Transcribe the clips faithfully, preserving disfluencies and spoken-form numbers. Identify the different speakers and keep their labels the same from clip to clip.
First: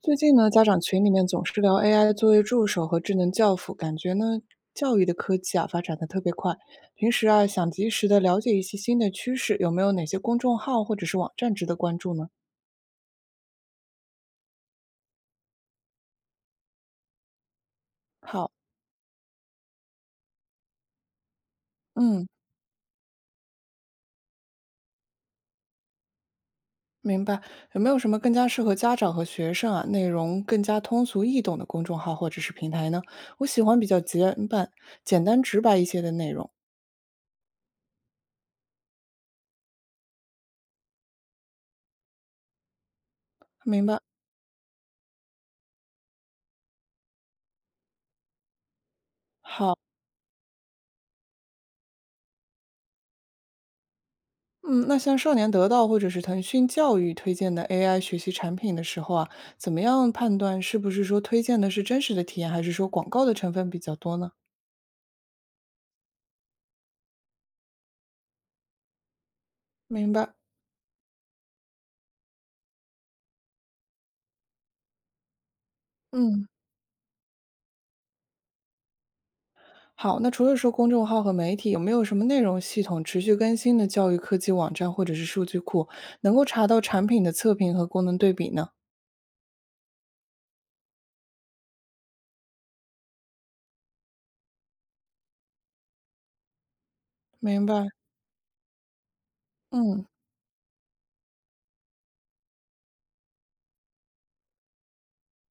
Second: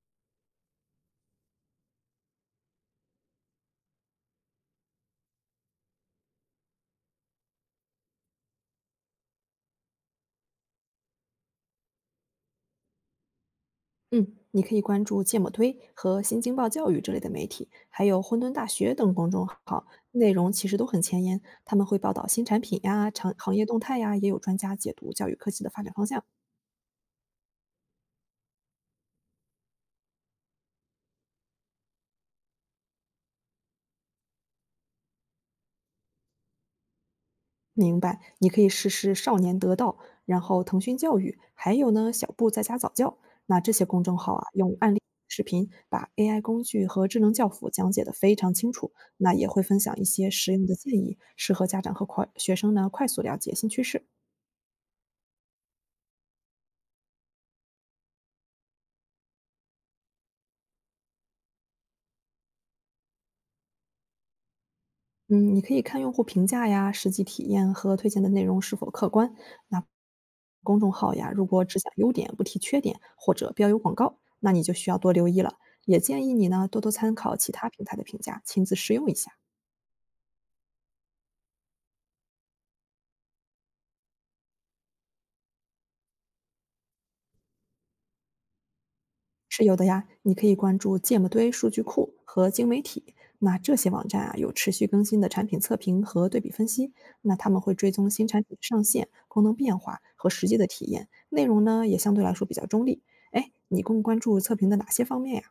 Speaker 1: 最近呢，家长群里面总是聊 A I 作业助手和智能教辅，感觉呢，教育的科技啊发展的特别快。平时啊，想及时的了解一些新的趋势，有没有哪些公众号或者是网站值得关注呢？
Speaker 2: 嗯，你可以关注芥末推和新京报教育这类的媒体，还有混
Speaker 1: 好。
Speaker 2: 沌大学等公众号，内容其实都很前沿。他们会报
Speaker 1: 嗯，
Speaker 2: 道新产品呀、长行业动态呀，也有专家解读教育科技的发展方向。
Speaker 1: 明白。有没有什么更加适合家长和学生啊，内容更加通俗易懂的公众号或者是平台呢？我喜欢比较简版、简单直白一些的内容。
Speaker 2: 明白，你可以试试少年得到，然后腾讯教育，还有呢小布在家早教。那这
Speaker 1: 明
Speaker 2: 些
Speaker 1: 白。
Speaker 2: 公众号啊，用案例视频把 A I 工具和智能教辅讲解的非常清楚，那也会分
Speaker 1: 好。
Speaker 2: 享一些实用的建议，适合家长和快学生呢快速了解新趋势。
Speaker 1: 嗯，那像少年得到或者是腾讯教育推荐的 A I 学习产品的时候啊，怎么样判断是不是说推荐的是真实的体验，还是说广告的成分比较多呢？
Speaker 2: 嗯，你可以看用户评价呀、实际体验和推荐的内容是否客观。那
Speaker 1: 明白。
Speaker 2: 公众号呀，如果只讲优点不提缺点，或者标有广告，那你就需要多留意了。也建议
Speaker 1: 嗯，
Speaker 2: 你呢多多参考其他平台的评价，亲自试用一下。
Speaker 1: 好，那除了说公众号和媒体，有没有什么内容系统持续更新的教育科技网站或者是数据库，能够查到产品的测评和功能对比呢？
Speaker 2: 是有的呀，你可以关注芥末堆数据库和精媒体。那这些网站啊，有持续更新的产品测评和对比分析。那他们
Speaker 1: 明
Speaker 2: 会
Speaker 1: 白。
Speaker 2: 追踪新产品的上线、功能变化
Speaker 1: 嗯。
Speaker 2: 和实际的体验，内容呢也相对来说比较中立。哎，你更关注测评的哪些方面呀？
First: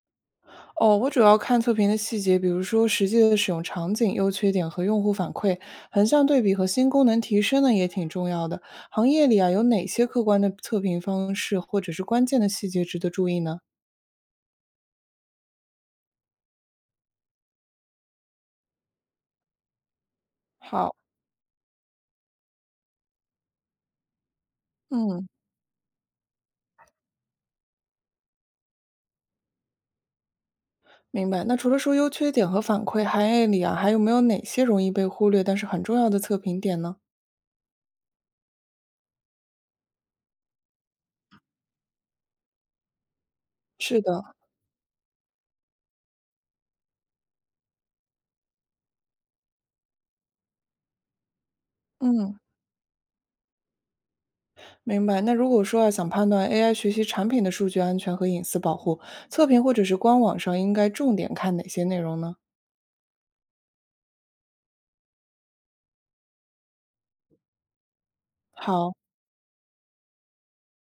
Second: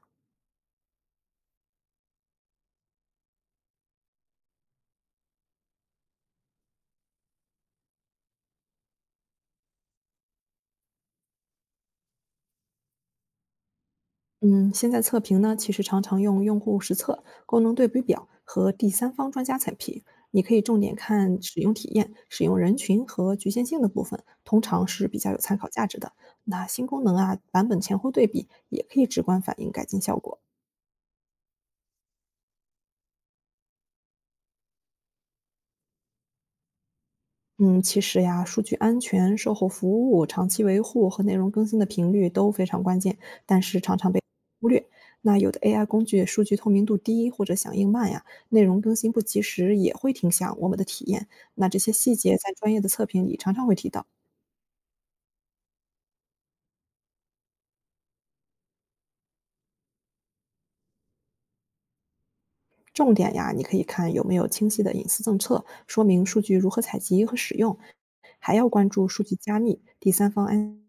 Speaker 1: 哦，我主要看测评的细节，比如说实际的使用场景、优缺点和用户反馈，横向对比和新功能提升呢也挺重要的。行业里啊，有哪些客观的测评方式或者是关键的细节值得注意呢？
Speaker 2: 嗯，现在测评呢，其实常常用用户实测、功能对比表和第三方专家测评。你可以重
Speaker 1: 好。
Speaker 2: 点看使用体验、使用人群和局限性的部分，通常是比
Speaker 1: 嗯，
Speaker 2: 较有参考价值的。那新功能啊，版本前后对比也可以直观反映改进效果。
Speaker 1: 明白。那除了说优缺点和反馈，行业里啊还有没有哪些容易被忽略但是很重要的测评点呢？
Speaker 2: 嗯，其实呀，数据安全、售后服务、长期维护和内容更新的频率都非常关键，但是常
Speaker 1: 是
Speaker 2: 常被
Speaker 1: 的。
Speaker 2: 忽略。那有的 A I 工具数据透明度低或者响应慢呀，内容更新不及时也会影响我们的体验。那这些细节
Speaker 1: 嗯，
Speaker 2: 在专业的测评里常常会提到。
Speaker 1: 明白。那如果说啊，想判断 A I 学习产品的数据安全和隐私保护，测评或者是官网上应该重点看哪些内容呢？
Speaker 2: 重点呀，你可以看有没有清晰的隐私政策，说明数据如何采集和使用，还要关
Speaker 1: 好。
Speaker 2: 注数据加密、第三方安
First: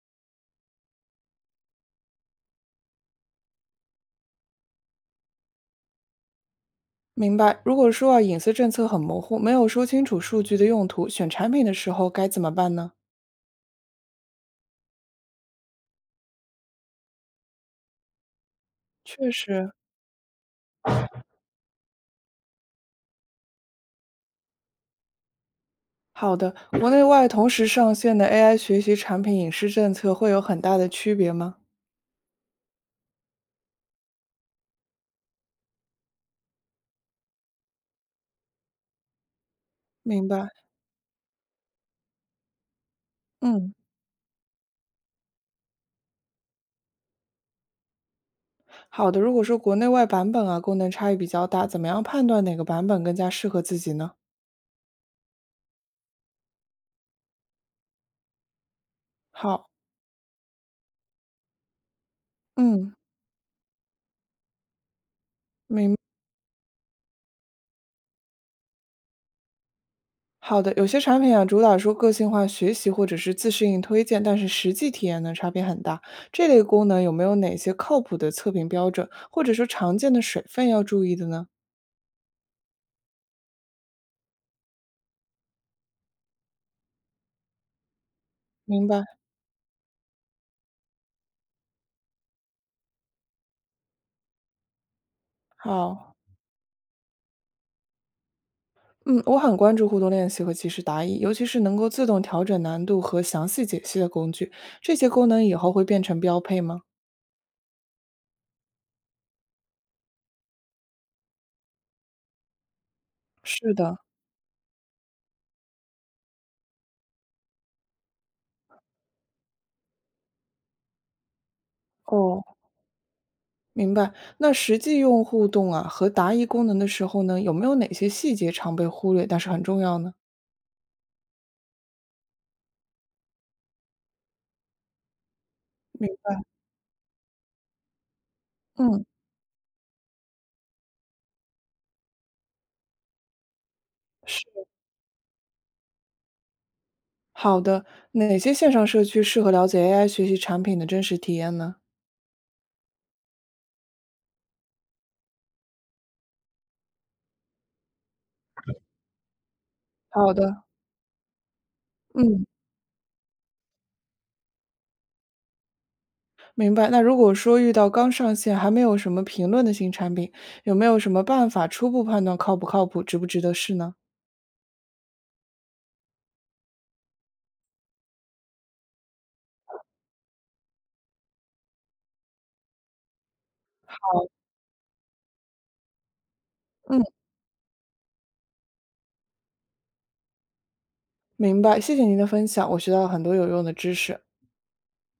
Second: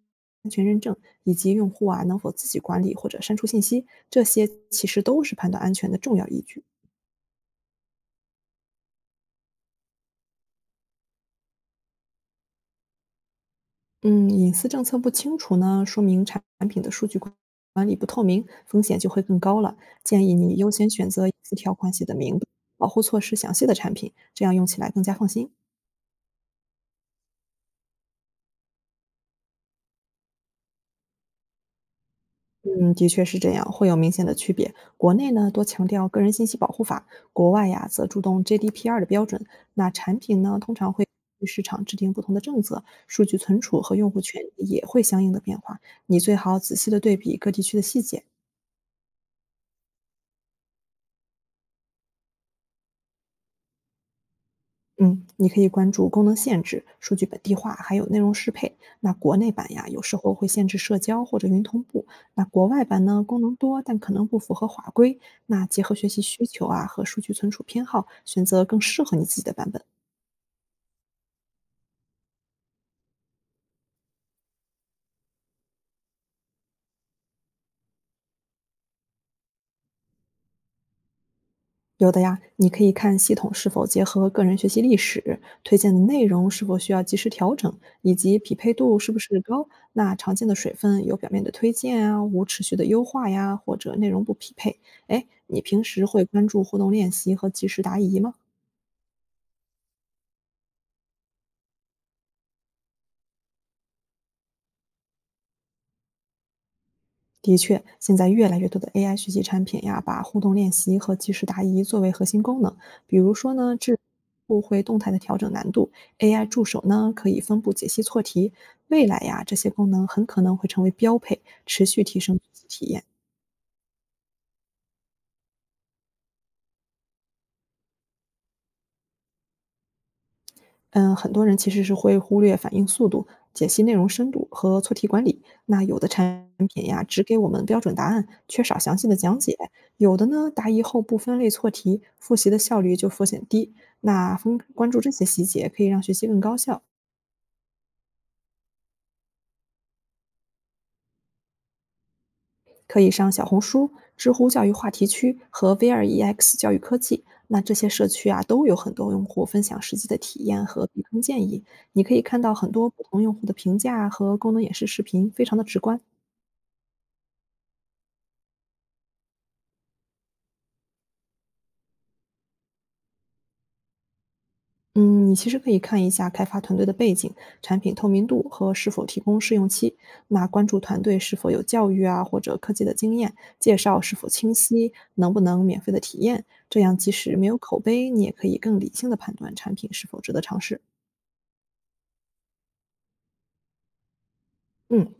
Speaker 2: 安全认证以及用户啊能否自己管理或者删除信息，这些其实都是判断安全的重要依据。
Speaker 1: 明白。如果说啊，隐私政策很模糊，没有说清楚数据的用途，选产品的时候该怎么办呢？
Speaker 2: 嗯，隐私政策不清楚呢，说明产品的数据管管理不透明，风险就会
Speaker 1: 确
Speaker 2: 更高
Speaker 1: 实。
Speaker 2: 了。建议你优先选择隐私条款写的明白保护措施详细的产品，这样用起来更加放心。
Speaker 1: 好的，国内外同时上线的 A I 学习产品隐私政策会有很大的区别吗？
Speaker 2: 嗯，的确是这样，会有明显的区别。国内呢，多强调个人信息保护法；国外呀，则注重 G D P R 的标准。那产
Speaker 1: 明
Speaker 2: 品
Speaker 1: 白。
Speaker 2: 呢，通常会与市场制定不同的政策，数据存
Speaker 1: 嗯，
Speaker 2: 储和用户权益也会相应的变化。你最好仔细的对比各地区的细节，
Speaker 1: 好的。如果说国内外版本啊，功能差异比较大，怎么样判断哪个版本更加适合自己呢？
Speaker 2: 嗯，你可以关注功能限制、数据本地化，还有内容适配。那国内
Speaker 1: 好。
Speaker 2: 版呀，有时候会限制社交或者云同步；那国外
Speaker 1: 嗯，
Speaker 2: 版呢，功能多，但可能不符合法规。那结
Speaker 1: 明
Speaker 2: 合
Speaker 1: 白。
Speaker 2: 学习需求啊和数据存储偏好，选择更适合你自己的版本。
Speaker 1: 好的，有些产品啊，主打说个性化学习或者是自适应推荐，但是实际体验呢差别很大。这类功能有没有哪些靠谱的测评标准，或者说常见的水分要注意的呢？
Speaker 2: 有的呀，你可以看系统是否结合个人学习历史，推荐的内容是否需要及时调整，以及匹配
Speaker 1: 明
Speaker 2: 度
Speaker 1: 白。
Speaker 2: 是不是高。那常见的水分有表面的推荐啊，无持续的优化呀，或者内容不匹配。哎，你平时
Speaker 1: 好。
Speaker 2: 会关注互动练习和及时答疑吗？
Speaker 1: 嗯，我很关注互动练习和即时答疑，尤其是能够自动调整难度和详细解析的工具，这些功能以后会变成标配吗？
Speaker 2: 的确，现在越来越多的 A I 学习产品呀，把互动练习和即时答疑作为核心功能。比如说
Speaker 1: 是
Speaker 2: 呢，
Speaker 1: 的。
Speaker 2: 智库会动态的调整难度，A I 助手呢可以分布解析错题。未来呀，这些功能很可能会成为标配，持续提升学
Speaker 1: 哦，
Speaker 2: 习体验。
Speaker 1: 明白。那实际用互动啊和答疑功能的时候呢，有没有哪些细节常被忽略，但是很重要呢？
Speaker 2: 嗯，很多人其实是会忽略反应速度、解析内容深度和错题管理。那有的
Speaker 1: 明。
Speaker 2: 产品呀，只给我们标准答案，缺少详
Speaker 1: 嗯，
Speaker 2: 细的讲解；有的呢，答疑后不分类错题，复习的效率就风险低。那
Speaker 1: 是。
Speaker 2: 分关注这些细节，可以让学习更高效。
Speaker 1: 好的，哪些线上社区适合了解 A I 学习产品的真实体验呢？
Speaker 2: 可以上小红书、知乎教育话题区和 v 二 e x 教育科技。那这些社区啊，都有很多用户分享实际的
Speaker 1: 好
Speaker 2: 体
Speaker 1: 的。
Speaker 2: 验和避坑建议。你可以看
Speaker 1: 嗯，
Speaker 2: 到很多不同用户的评价和功能演示视频，非常的直观。
Speaker 1: 明白。那如果说遇到刚上线还没有什么评论的新产品，有没有什么办法初步判断靠不靠谱、值不值得试呢？
Speaker 2: 嗯，你其实可以看一下开发团队的背景、产品透明度和是否提供试用期。那关注团队是否有教育啊或者科技的经验，介绍是
Speaker 1: 好。
Speaker 2: 否清晰，能不能免费的体验。这样
Speaker 1: 嗯，
Speaker 2: 即使没有口碑，你也可以更理性的判断产品是否值得尝试。
Speaker 1: 明白。谢谢您的分享，我学到了很多有用的知识。
Speaker 2: 嗯，